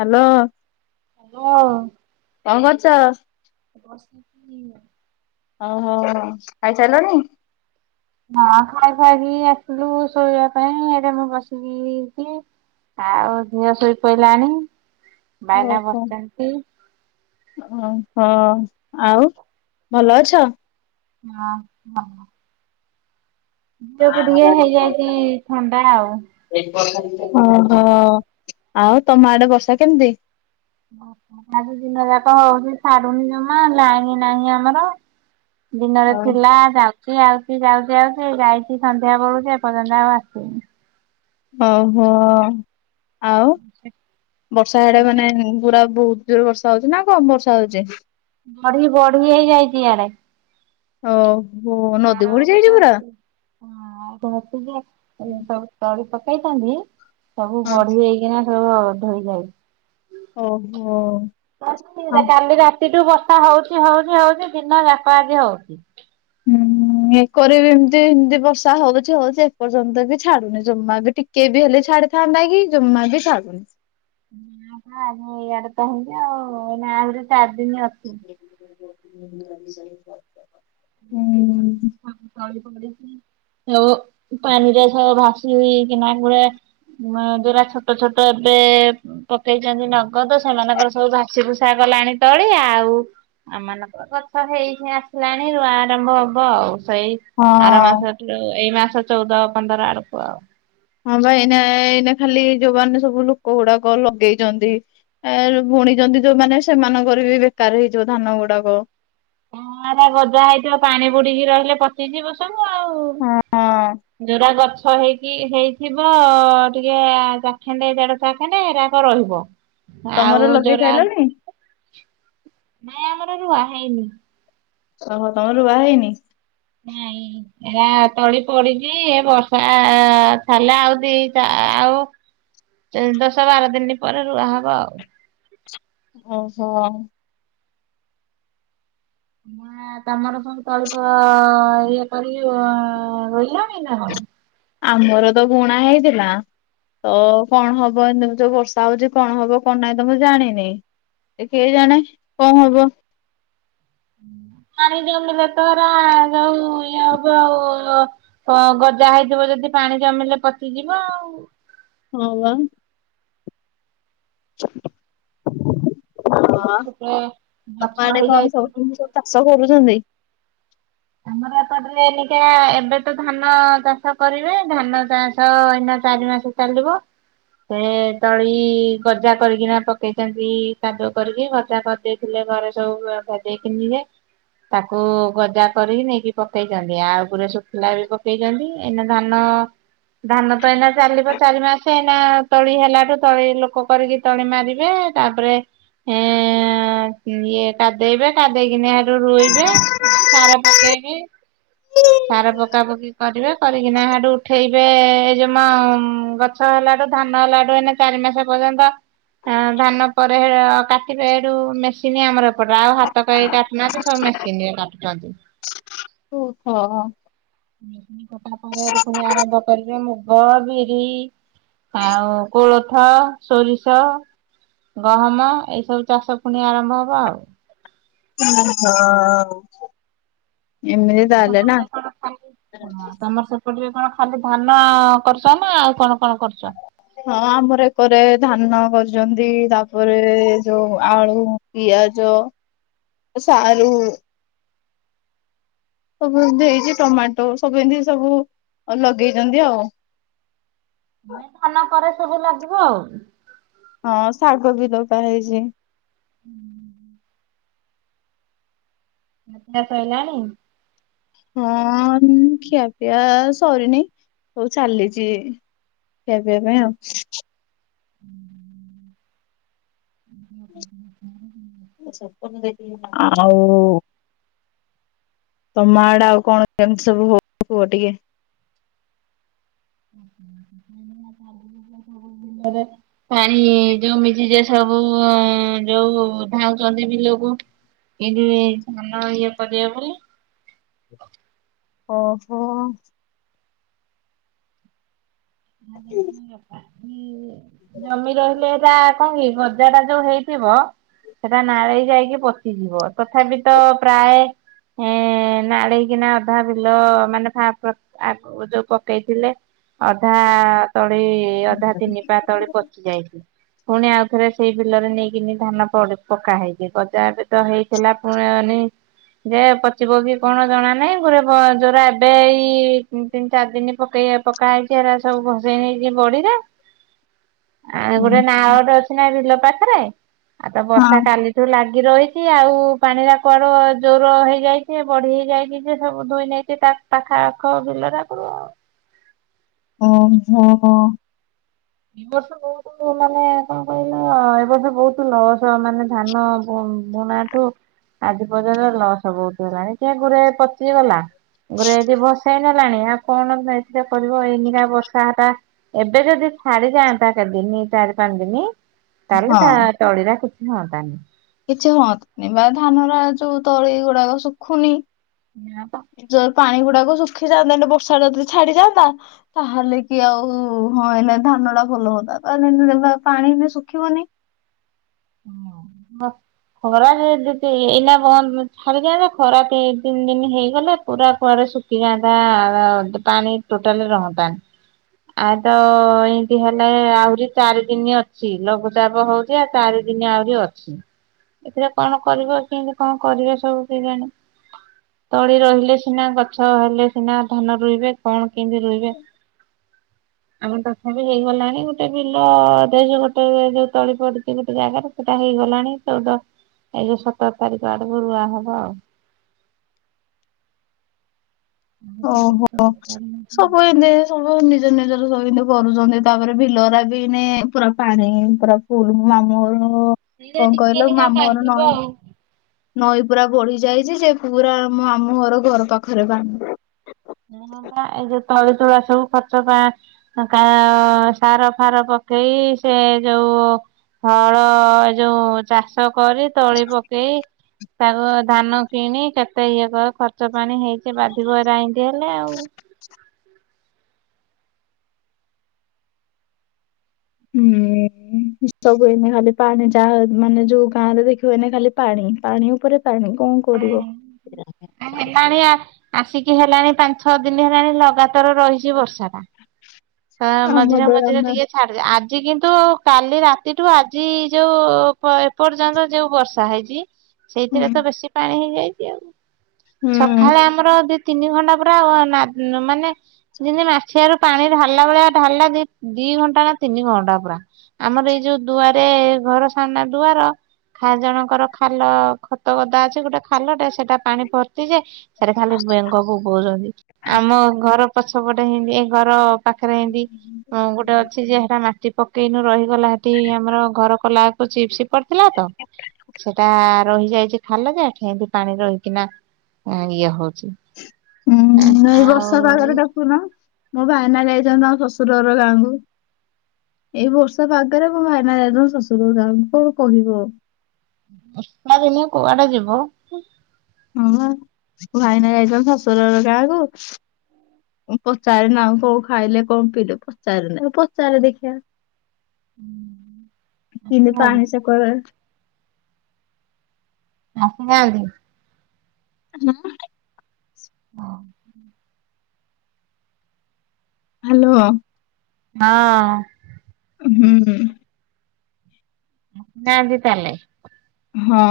Hello. Hello. କଣ କରୁଛ? [unintelligible] ଓହୋ ଖାଇସାରିଲଣି? ନା ଖାଇ ସାରିକି ଆସିଲୁ ଶୋଇବା ପାଇଁ ଏଇଟା ମୁଁ ବସିକି ଆଉ ଝିଅ ଶୋଇ ପଇଲାାଣି, ବାଇନା ବସିଛନ୍ତି। ଓହୋ ଆଉ ଭଲ ଅଛ? ହଁ ହଁ। ଝିଅକୁ ଟିକେ ହେଇଯାଇଛି ଥଣ୍ଡା ଆଉ। ଓହୋ, ଆଉ ତମ ଆଡେ ବର୍ଷା କେମିତି? ଆଜି ଦିନଯାକ ହଉଛି ଛାଡୁନି ଜମା ଲାଇନ୍ ନାହିଁ ଆମର ଦିନରେ ଥିଲା ଯାଉ ସେ ଆଉଛି ଯାଉଛି ଆଉଛି, ଯାଇଛି ସନ୍ଧ୍ୟା ବେଳୁ ଯେ ଏପର୍ଯ୍ୟନ୍ତ ଆଉ ଆସିନି। ଓହୋ! ଆଉ, ବର୍ଷା ସିଆଡେ ମାନେ ପୁରା ବହୁତ୍। ଜୋର ବର୍ଷା ହଉଛି ନା କମ ବର୍ଷା ହଉଛି? ବଢି ବଢି ହେଇଯାଇଚି ଇଆଡେ। ଓହୋ! ନାଳ ନଦୀ ବଢି ଗୋଟେ ଯାଇଚି ପୁରା? ଅଛି ହଁ ଆଉ [unintelligible] ଯେ ସବୁ ତଳି ପକେଇଥାନ୍ତି ସବୁ ବଢି ହେଇକିନା [unintelligible] ଧୋଇ ଯାଇ ଓହୋ କାଲି ହଁ ଯା କାଲି ରା ସେଉଠୁ ବର୍ଷା ହଉଛି ହଉଛି ହଉଛି ଦିନ ଯାକ ଆଜି ହଉଛି। ହୁଁ, ଏକରେ ବି ଏମିତି ଏମିତି ବର୍ଷା ହଉଛି ହଉଛି ଏପର୍ଯ୍ୟନ୍ତ ବି ଛାଡୁନି ଜମା ବି ଟିକ କେ ବି ହେଲେ ଛାଡିଥାନ୍ତା କି ଜମା ବି ଛାଡୁନି। [inaudible] ଆମ ଇଆଡେ ତ ହେମତି ଆଉ ଏଇନା ଆହୁରି ଚାରି ଦିନ ଅଛି। ହୁଁ। [inaudible] ଆଉ ପାଣିରେ ସବୁ ଭାସିକିନା କୂଳେ ମା ଯୋରା ଛୋଟ ଛୋଟ ଏବେ ପକେଇଚନ୍ତି ନଗଦ ସେମାନଙ୍କର ସବୁ ଭାସି ଭୁସା ଗଲାଣି ତଳି ଆଉ। ଆମମାନନଙ୍କର ଗଛ ହେଇ ହେ ଆସିଲାଣି ରୁଆ ଆରମ୍ଭ ହବ ଆଉ। ସେଇ ହଁ ଆର ମାସ ଯୋଉ ଏଇ ମାସ ଚଉଦ ପନ୍ଦର ଆଡକୁ ଆଉ। ହଁ ବା ଏଇନା ଏଇନା ଖାଲି ଯୋଉ ବାନେ ସବୁ ଲୋକ ଗୁଡାକ ଲଗେଇଚନ୍ତି। ଏ ବୁଣିଚନ୍ତି ଯୋଉମାନେ ସେମାନଙ୍କର ବି ବେକାର ହେଇଯିବ ଧାନ ଗୁଡାକ। ହଁ ରା ଗଜା ହେଇଥିବ ପାଣି ବୁଡିକି ରହିଲେ ପଚିଯିବ। [unintelligible] ଆଉ ହଁ ଯୋଉରା ଗଛ ହେଇକି ହେଇ ଥିବ ଟିକେ ଆ, ଚାଖେଣ୍ଡେ ଦେଢ ଚାଖଣ୍ଡେ ହେରାକ ରହିବ। ତମର ଆଉ ଲଗେଇ ଯୋରା ସାରିଲଣି ନାଇଁ ଆମର ରୁଆ ହେଇନି। ଓହୋ ତୋମର ରୁଆ ହେଇନି। ନାଇଁ। ଏରା ତଳି ପଡିଚି ଏ ବର୍ଷା ଛାଡିଲେ ଆଉ ଦି ଟା ଆଉ ଯୋଉ ଦଶ ବାର ଦିନ ପରେ ରୁଆ ହବ ଆଉ। ଓହୋ! ନା ତୋମର ସବୁ ତଳି ପୁଆ ଇଏ କରି ରୋଇ ଲଣି ନା କଣ? ଆମର ତ ବୁଣା ହେଇଥିଲା। ତ କଣ ହବ ଏମିତି ଯୋଉ ବର୍ଷା ହଉଚି କଣ ହବ କଣ ନାଇ ତ ମୁଁ ଜାଣିନି। ଏ କେ ଜାଣେ କଣ ହବ? ପାଣି ଜମିଲେ ତ ଏରା ଯୋଉ ଇଏ ହବ ଆଉ ହଁ ଗଜା ହେଇଥିବ ଯଦି ପାଣି ଜମିଲେ ପଚିଯିବ ଆଉ। ହଁ ବା। ଅଁ, ଛୋଟ ଗଛ ଆଡେ କଣ ସବୁ ହେଇଯାଇଥିବ ଜିନିଷ ଚାଷ କରୁଛନ୍ତି। ଆମର ଏପଟରେ ଏନିକା ଏବେ ତ ଧାନ ଚାଷ କରିବେ। ଧାନ ଚାଷ ଏଇନା ଚାରି ମାସ ଚାଲିବ। ସେ ତଳି ଗଜା କରିକିନା ପକେଇଚନ୍ତି କାଦୁଅ କରିକି ଗଜା କରିଦେଇ ଥିଲେ ଘରେ ସବୁ ଗୁଡା ଭଜେଇକି ନିଏ ତାକୁ ଗଜା କରିକି ନେଇକି ପକେଇଚନ୍ତି ଆଉ ପୁରା ଶୁଖିଲା ବି ପକେଇଚନ୍ତି। ଏଇନା ଧାନ ଧାନ ତ ଏଇନା ଚାଲିବ ଚାରି ମାସ ଏଇନା ତଳି ହେଲାଠୁ ତଳି ଲୋକ କରିକି ତଳି ମାରିବେ, ତାପରେ ହେଁ, ଇଏ କାଦେଇବେ, କାଦେଇକିନି ସେଇଠୁ ରୁଇବେ। ସାର ପକେଇବେ। ହ [inaudible] ସାର ପକା ପକି କରିବେ। କରିକିନା ହେଠୁ ଉଠେଇବେ ଏଇ ଯୋଉ ମୋ ଗ ଛ ହେଲାଠୁ ଧାନ ହେଲାଠୁ ଏଇନା ଚାରି ମାସ ପର୍ଯ୍ୟନ୍ତ ଆ, ଧାନ ପରେ ହେ କାଟିବେ ହେଠୁ ମେସିନ୍ ଆମର ଏପଟର ଆଉ ହାତ କେହି କାଟୁ ନାହାନ୍ତି ସବୁ ମେସିନ୍ ରେ କାଟୁ। ଓହୋ ହଁ। କଟା ପରେ ପୁଣି ଆରମ୍ଭ କରିବେ ମୁଗ, ବିରି ଆଉ କୋଳଥ, ସୋରିଷ ଗହମ। ଏଇ ସବୁ ଚାଷ ପୁଣି ଆରମ୍ଭ ହବ ଆଉ। [inaudible] ହଁ। ଏମିତି [unintelligible] ତାହେଲେ ନା ତମର ସେପ ସେପଟରେ କଣ ଖାଲି ଧାନ କରୁଚ ନା, ଆଉ କଣ କଣ କରୁଛ? ହଁ ଆମର ଏକରେ ଧାନ କରୁଛନ୍ତି, ତାପରେ ଏ ଯୋଉ ଆଳୁ ପିଆଜ, ସାରୁ ସବୁ ଏମତି ହେଇଛି ଟମାଟୋ, ସବୁ ଏମତି ସବୁ ଲଗେଇଛନ୍ତି ଆଉ। ଧାନ ପରେ ସବୁ ଲାଗିବ ଆଉ। ହଁ ଶାଗ ବି ଦଗା ହେଇଛି। ହୁଁ [inaudible] ଖିଆ ସଇଲାଣି? ହଁ ଖିଆପିଆ ସରିନି, ହଉ ଚାଲିଚି ଖିଆପିଆ ପାଇଁ ଆଉ। [inaudible] [inaudible] ଆଉ ତମ ଆଡେ ଆଉ କଣ କେମତି ସବୁ ହଉ କୁହ ଟିକେ? [inaudible] [inaudible] ହେରେ ପାଣି ଯୋଉ ମିଜି ଯାଏ ସବୁ ଉମ୍ ଯୋଉ ଧାଉଚନ୍ତି ବିଲକୁ ଏଇଠୁ ଇଏ ଧାନ ଇଏ କରିବେ ବୋଲି ଓହୋ। [unintelligible] ଜମି ରହିଲେ ହେଇରା କଣ କି, ଗଜାଟା ଯୋଉ ହେଇଥିବ ସେଟା ନାଳେଇ ଯାଇକି ପଚିଯିବ, ତଥାପି ତ ପ୍ରାୟେ ଏଁ ନାଳେଇକିନା ଅଧା ବିଲ ମାନେ ଫା-ପା-ପା ଆଗ ଯୋଉ ପକେଇଥିଲେ ଅଧା ତଳି ଅଧା ତିନି ପା ତଳି ପଚି ଯାଇଚି। ପୁଣି ଆଉ ଥରେ ସେଇ ବିଲରେ ନେଇକିନି ଧାନ ପଡ଼ି ପକା ହେଇଛି। ଗଜା ଏବେ ତ ହେଇ ଥିଲା ପୁଣି ଅନେଇ ଯେ ପଚିବ କି କଣ ଜଣା ନାହିଁ, ଗୁରେ ବୋ ଯୋଉରା ଏବେ ଏଇ ତିନ୍ ଚାରି ଦିନି ପକେଇଆ ପକା ହେଇଚି ଚି ଏଇରା ସବୁ ଭସେଇ ନେଇଚି ବଢିରେ, ଆଉ ଗୋଟେ ହଁ। ନାଳଟେ ଅ ଛିନା ବିଲ ପାଖରେ, ଆଉ ତ ବର୍ଷା କାଲି ଏଠୁ ଲାଗି ରହିଛି, ଆଉ ପାଣିରା କୁଆଡୁ ଜୋରୋ ହେଇଯାଇଛି ବଢି ହେଇଯାଇଛି ଯେ ସବୁ ଧୋଇ ନେଇଛି ତା ପାଖାଆଖ ବିଲରାକୁ ଆଉ। ଓହୋ। ଦି ବର୍ଷ ହଉ ମୁଁ ମାନେ କଣ କହିଲ, ଏ ବର୍ଷ ବହୁତ ଲସ ମାନେ ଧାନ ବୁ-ବୁଣାଠୁ ଆଜି ପର୍ଯ୍ୟନ୍ତ ଲସ ବହୁତୁ ହେଲାଣି। ସେଗୁରେ ପଚି ଗଲା ଗୁରେ ଏଠି ଭସେଇ ନେଲାଣି, ଆଉ କଣ ନା ଏଥିରେ କରିବ ଏଇନିକା ବର୍ଷାଟା ଏବେ ଯଦି ଛାଡି ଯାଆନ୍ତା କେତେଦିନ ଚାରି ପାଞ୍ଚଦିନି, ତାହେଲେ ହଁ। ତା ତଳିରା କିଛି ହୁଅନ୍ତାନି। କିଛି ହୁଅନ୍ତାନି ବା ଧାନରା ଯୋଉ ତଳି ଗୁଡାକ ଶୁଖୁନି ସେୟା ବା। ଜୋର୍ ପାଣି ଗୁଡାକ ଶୁଖିଯାନ୍ତା, ଏଇନୁ ବର୍ଷାଟା ଯଦି ଛଡ଼ିଯାନ୍ତା ତାହେଲେ କି ଆଉ ହଁ ଏଇନା ଧାନଟା ଭଲ ହୁଅନ୍ତା। ତା [unintelligible] ପାଣି ବି ଶୁଖିବନି ହଁ ହଁ। ଖରା ଯଦି ଏଇ ଦି ତି ଏଇନା ବନ୍ଦ ବ ଛାଡ଼ିଯାନ୍ତା, ଖରା ଦି ତିନି ଦିନ ହେଇଗଲେ, ପୁରା କୁଆଡେ ଶୁଖି ସେଇ ଗାଁ ଟା, ପାଣି ଟୋଟାଲ୍ ରହନ୍ତା ଆ-ତ ଇନ୍ତି ହେଲେ, ଆହୁରି ଚାରି ଦିନି ଅଛି। ଲଘୁଚାପ ହଉଚି ଚାରି ଦିନି ଆହୁରି ଅଛି। ଏଥିରେ କ'ଣ କରିବ, କିନ୍ତି କ'ଣ କରିବେ ସବୁ କେଜାଣି? ତଳି ରହିଲେ ସିନା, ଗଛ ହେଲେ ସିନା ଧାନ ରୁଇବେ। କ'ଣ କିନ୍ତି ରୁଇବେ? ଆମର ତଥାବି ହେଇଗଲାଣି। ଗୋଟେ ବିଲ ଦେଇଚୁ ଗୋଟେ ଯଉ ତଳି ପଡି ଏଇ ଗୋଟେ ଜାଗାରେ ସେଟା ହେଇଗଲାଣି। ଚଉଦ ଏଇ ଯଉ ସତର୍ ତାରିଖ ଆଡକୁ ରୁଆ ହବ ଆଉ। [inaudible] ସବୁ ନିଜ ନିଜର ସ କରୁଚନ୍ତି। ତା'ପରେ ବିଲରା ବି ନେ ପୁରା ପାଣି ପୁରା ପୁଲୁ ମାମୁଁ ଅର ସେଇଟା କ'ଣ ଟିକେ କଇଲ? ଏଇନିକା ମାମୁଁ ଅର ବାଧିବ ନ ଆଉ ନଈ ପୁରା ବଢି ଯାଇଚି ଯେ, ପୁରା ଆମ ଆମୁଁ ଘର ପାଖରେ ପାଣି। ହଁ! ବା, ଏଯଉ ତଳିତୁଳା ସବୁ ଖର୍ଚ୍ଚ ପା କା ସାର ଫାର ପକେଇ ସେ ଯଉ ହଳ, ଏ ଯଉ ଚାଷ କରି ତଳି ପକେଇ। ତାପ ଧାନ କିଣି, କେତେ ଇଏ କ-ଖର୍ଚ୍ଚ ପାଣି ହେଇଚି। ବାଧିବ ଏରା ଇନ୍ତି ହେଲେ ଆଉ। [inaudible] ସବୁ ଏଇନେ ଖାଲି ପାଣି, ଯାହା ମାନେ ଯଉ ଗାଁ ରେ ଦେଖିବ ଏଇନେ ଖାଲି ପାଣି। ପାଣି ଉପରେ ପାଣି ଙ୍କ କରିବ। ହେଲାଣି ଆ ଆସିକି ହେଲାଣି ପାଞ୍ଚ୍, ଛଅ ଦିନ ହେଲାଣି। ଲଗାତାର ରହିଚି ବର୍ଷା ଟା। ତା, ଆମ ମଝିରେ ଦ୍ୱାରା ମଝିରେ ଆମେ ଟିକେ ଆଜି କିନ୍ତୁ, କାଲି ରାତିଠୁ ଆଜି ଯଉ ପ ଏପର୍ଯ୍ୟନ୍ତ ଯେଉ ବର୍ଷ -ର୍ଷା ହେଇଚି ହୁଁ ସେଇଥିରେ ତ ବେଶୀ ପାଣି ହେଇଯାଇଛି। ଆଉ ହୁଁ ସଖାଳେ ଆମର ତିନି ଘଣ୍ଟା ପୁରା ନା ମାନେ ଯିନ୍ତି ମାଠିଆରୁ ପାଣି ଢାଳିଲା ଭଳିଆ ଢାଳିଲା- ଦିଘଣ୍ଟା ନା ତିନି ଘଣ୍ଟା ପୁରା। ଆମର ଏଇ ଯଉ ଦୁଆରେ ଘର ସାମ୍ନା ଦୁଆର। ଖା ଜଣଙ୍କର ଖାଲ ଖତ ଗଦା ଅଛି, ଗୋଟେ ଖାଲଟେ ସେଟା ପାଣି ଭର୍ତ୍ତି ଯେ ଆମ ଘର ପଛପଟେ ହିନ୍ତି। ଏ ଘର ପାଖରେ ଏନ୍ତି ଗୋଟେ ଅଛି, ଯେ ହେଟା ମାଟି ପକେଇନୁ ରହି ଗଲା ହେଟି, ଆମର ଘର କଲା-କୁ ଚିପ୍ସି ପଡିଥିଲା ତ। ସେଟା ରହିଯାଇଚି ଖାଲ, ଯେ ଏଠି ଏନ୍ତି ପାଣି ରହିକିନା ଇଏ ହଉଚି। ଉୁଁ--ଏଇ ବର୍ଷା ପାଗରେ ଡାକୁନ। ମୋ ଭାଇାନା ଯାଇଚନ୍ତି, ତାଙ୍କ ଶଶୁର ଅର ଗାଁ କୁ। ଏଇ ବର୍ଷା ପାଗରେ ମୋ ଭାଇନା ଯାଇଚନ୍ତି, ଶଶୁର ଗାଁ କୁ। କ'ଣ କହିବ? [inaudible] ହଁ! ବା, ମୋ ଭାଇନା ଯାଇଚନ୍ତି ଶଶୁର ର ଗାଁ କୁ। ପଚାରେ ନା, ଆଉ କ- ଖାଇଲେ କ'ଣ ପିଇଲେ? ପଚାରେ ନା ପଚାରେ ଦେଖିଆ। ଆସିନାହାନ୍ତି [unintelligible] ଆସି ନାଆନ୍ତି? [inaudible] ହଁ। ହାଲୋ। ହଁ। [inaudible] ଆସି ନାନ୍ତି ତା-ଲେ। ହଁ!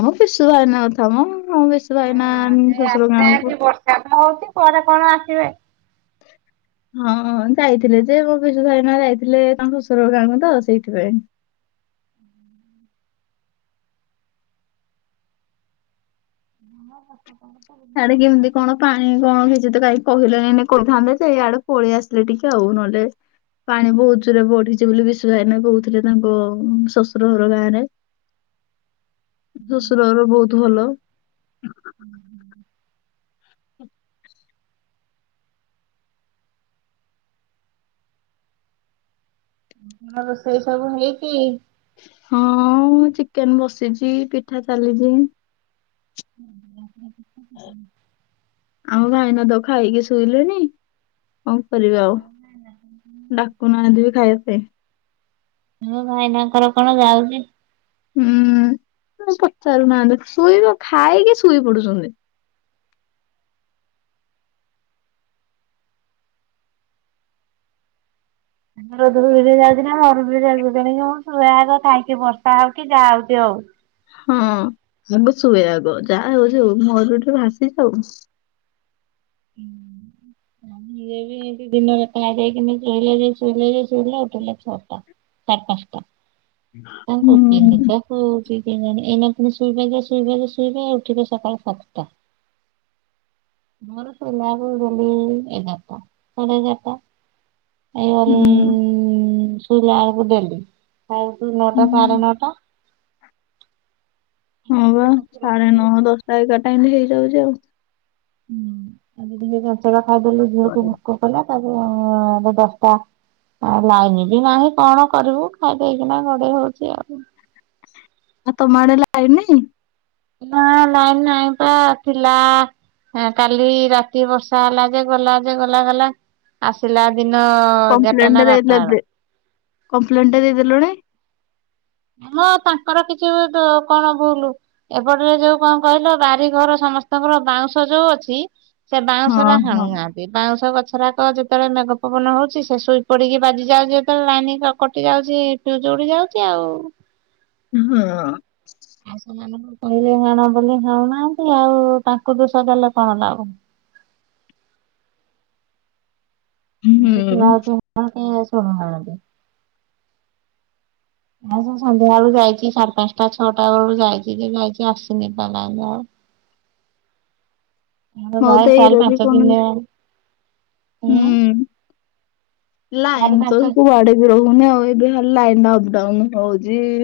ଆମ ପିଶୁ ଭାଇନା କଥା ମ ଆମ ପିଶୁ ଭାଇନା ଶଶୁର ଗାଁ କୁ କାମ ହଉଚି, ପରେ କ'ଣ ଆସିବେ। ହଁ! ଯାଇଥିଲେ ଯେ। ମୋ ପିଶୁ ଭାଇନା ଯାଇଥିଲେ, ତାଙ୍କ ଶ୍ୱଶୁର ଗାଁକୁ ତ ସେଇଥିପାଇଁ। [inaudible] ସାଡ଼େ କିମ୍ତି କ'ଣ ପା ଆଇଁ କଣ କିଛି ତ କାଇ କହିଲେଇ ନେ କରିଥାନ୍ତେ ଯେ ୟାଡ଼େ ପଳିଆସଲେ ଟିକେ ଆଉ ନହେଲେ ପାଣି ବୋହୁତ ଜୋରେ ବଢ଼ିଚି ବୋଲି ବିଶୁ ଭାଇନା କୋହୁଥୁଲେ ତାଙ୍କ ଶଶୁର ହର ଗାଁରେ। ଶଶୁର ହର ବୋହୁତ ଭଲ। ଉଁ ଉଁ ଣ ରୋଷେଇ ସବୁ ହେଇଚି? ହଁ ମୁଁ ଚିକେନ୍ ବସିଚି ପିଠା ଚାଲିଚି। ଓହୋ ଆପଣ ପିଠା ଶିକିନେ ଆମ ଭାଇନା ତ ଖାଇକି ଶୋଇଲେଣି। କଁ କରିବି ଆଉ ଡାକୁନାହନ୍ତି ବି ଖାଇବା ପାଇଁ। ମୋ ଭାଇନାଙ୍କର କଣ ଯାଉଚି? ହୁଁ ଆଉ ପଚାରୁ ନାହାନ୍ତି ଶୋଇବ ଖାଇକି ଶୋଇ ପଡୁ଼ଚନ୍ତି। ଦୂର ଦୂରୁକିରି ଯାଉଚି ନା ବେ ଅରୁରୁରେ ଯାଉ ଜଣେ କିଏ ହୁଅନ୍ତୁ ଏ ଆଗ ଖାଇକି ବର୍ଷା ହଉ କି ଯାହା ହଉଚି ହଉ। ହଁ ଆଗ ଶୁଏ ଆଗ ଯାହା ହୋଉଚି ହୋଉ ମରୁ ଏଠୁ ଭାସିଯାଉ। ଉଁ ଉଁ ଇଏ ବି ଦି ଦିନରେ କାଇଦେଇକିନି ଶୋଇଲେ ଯେ ଶୋଇଲେ ଯେ ଶୋଇଲେ ଉଠିଲେ ଛଅଟା। ଚାର୍ ପାଁଶଟା କଁ କୋଉଚି ହୁଁ ନିଦ ହୋଉଚି କେଜାଣି ଏଇନା ପୁଣି ଶୋଇବେ ଯେ ଶୋଇବେ ଯେ ଶୋଇବେ ଉଠିବେ ସକାଳ ସାତଟା। ମୋର ଶୋଇଲା ଅଳୁ ଡେଲି ଏଗାରଟା ସାଢ଼େ ଏଗାରଟା। ଏଇ ଅଲ୍ ହୁଁ ଶୋଇଲା ଅଳୁକୁ ଡେଲି ଖାଇବୁ ତୁ ନଅଟା ସାଢ଼େ ନଅଟା। ହଁ ହୁଁ ବା ସାଢ଼େ ନଅ ଦଶଟା ଏଗାରଟା ଏନ୍ତି ହେଇଯାଉଚି ଆଉ। ହୁଁ ଏବେ ଟିକେ ଜଚକା ଖାଇଦେଲି ଝିଅକୁ ଭୋକ କଲା ତାପ ଏବେ ଦଶଟା ଅ ଲାଇନ୍ ବି ନାହିଁ କଣ କରିବୁ ଖାଇଦେଇକିନା ଗଡ଼େଇ ହଉଚି ଆଉ। ଆଉ୍ ତମ ଆଡ଼େ ଲାଇନ୍ ନାହିଁ? ନାଁ ଲାଇନ୍ ନାହିଁ ପା ଥିଲା ଏ କାଲି ରାତି ବର୍ଷା ହେଲା ଯେ ଗଲା ଯେ ଗଲା ଗଲା ଆସିଲା ଦିନ ଏଗାରଟା କଂପ୍ଲେନ୍ ନା ଟେ ଦେଇଦେ ବାରଟା ଦେ ଏବେ କଂପ୍ଲେନ୍ ଟେ ଦେଇଦେଲୁଣି? ମ ତାଙ୍କର କିଛି ତୁ କଣ ଭୁଲୁ? ଏପଟରେ ଯୋଉ କଁ କହିଲ ବାରିଘର ସମସ୍ତଙ୍କର ବାଉଁଶ ଯୋଉ ଅଛି ସେ ହଁ ବାଉଁଶରା ହଁ ହାଣୁନାହା ବି ବାଉଁଶ ଗଛରାକ ଯେତଳେ ମେଘ ପବନ ହଉଚି ସେ ଶୋଇ ପଡ଼ିକି ବାଜି ଯାଉଚି ଯେତଳେ ଲାଇନ୍ କ କଟି ଯାଉଚି ର ଯୋଡ଼ି ଯାଉଚି ଆଉ। ଉଁ ହୁଁ। ସେମାନୁଙ୍କୁ କହିଲେ ହାଣ ବୋଲି ହାଣୁନାହାନ୍ତି ଆଉ ତାଙ୍କୁ ଦୋଷ ଦେଲେ କଣ ଲାଭ। ର? ଦୋଳି ଖେଳା ହୁଁ ହୋଉଚି ନିଅତେ ଶୁଣୁ ନାହାନ୍ତି। ଏ ସେ ସନ୍ଧ୍ୟା ଅଳୁ ଯାଇଚି ସାଢ଼େ ପାଁଶଟା ଛଅଟା ଅଳୁ ଯାଇଚି ଯେ ଯାଇଚି ଆସିନି ପା ଲାଇନ୍ ଆଉ। ଆଉ ହଉ ଭାଇ ତ ଏଇ ଚାରି ରୋଜି ପାଞ୍ଚ ପୁଅ ଦିନ ମଲା। ହେଲାଣି ହୁଁ ଲାଇନ୍ ଚାରି ତ ପାଞ୍ଚ କୁଆଡ଼େ ଇ ରହୁନି ଆଉ ଏବେ ହା ଲାଇନ୍ ଟା ଅପଡାଉନ୍ ହଉଚି।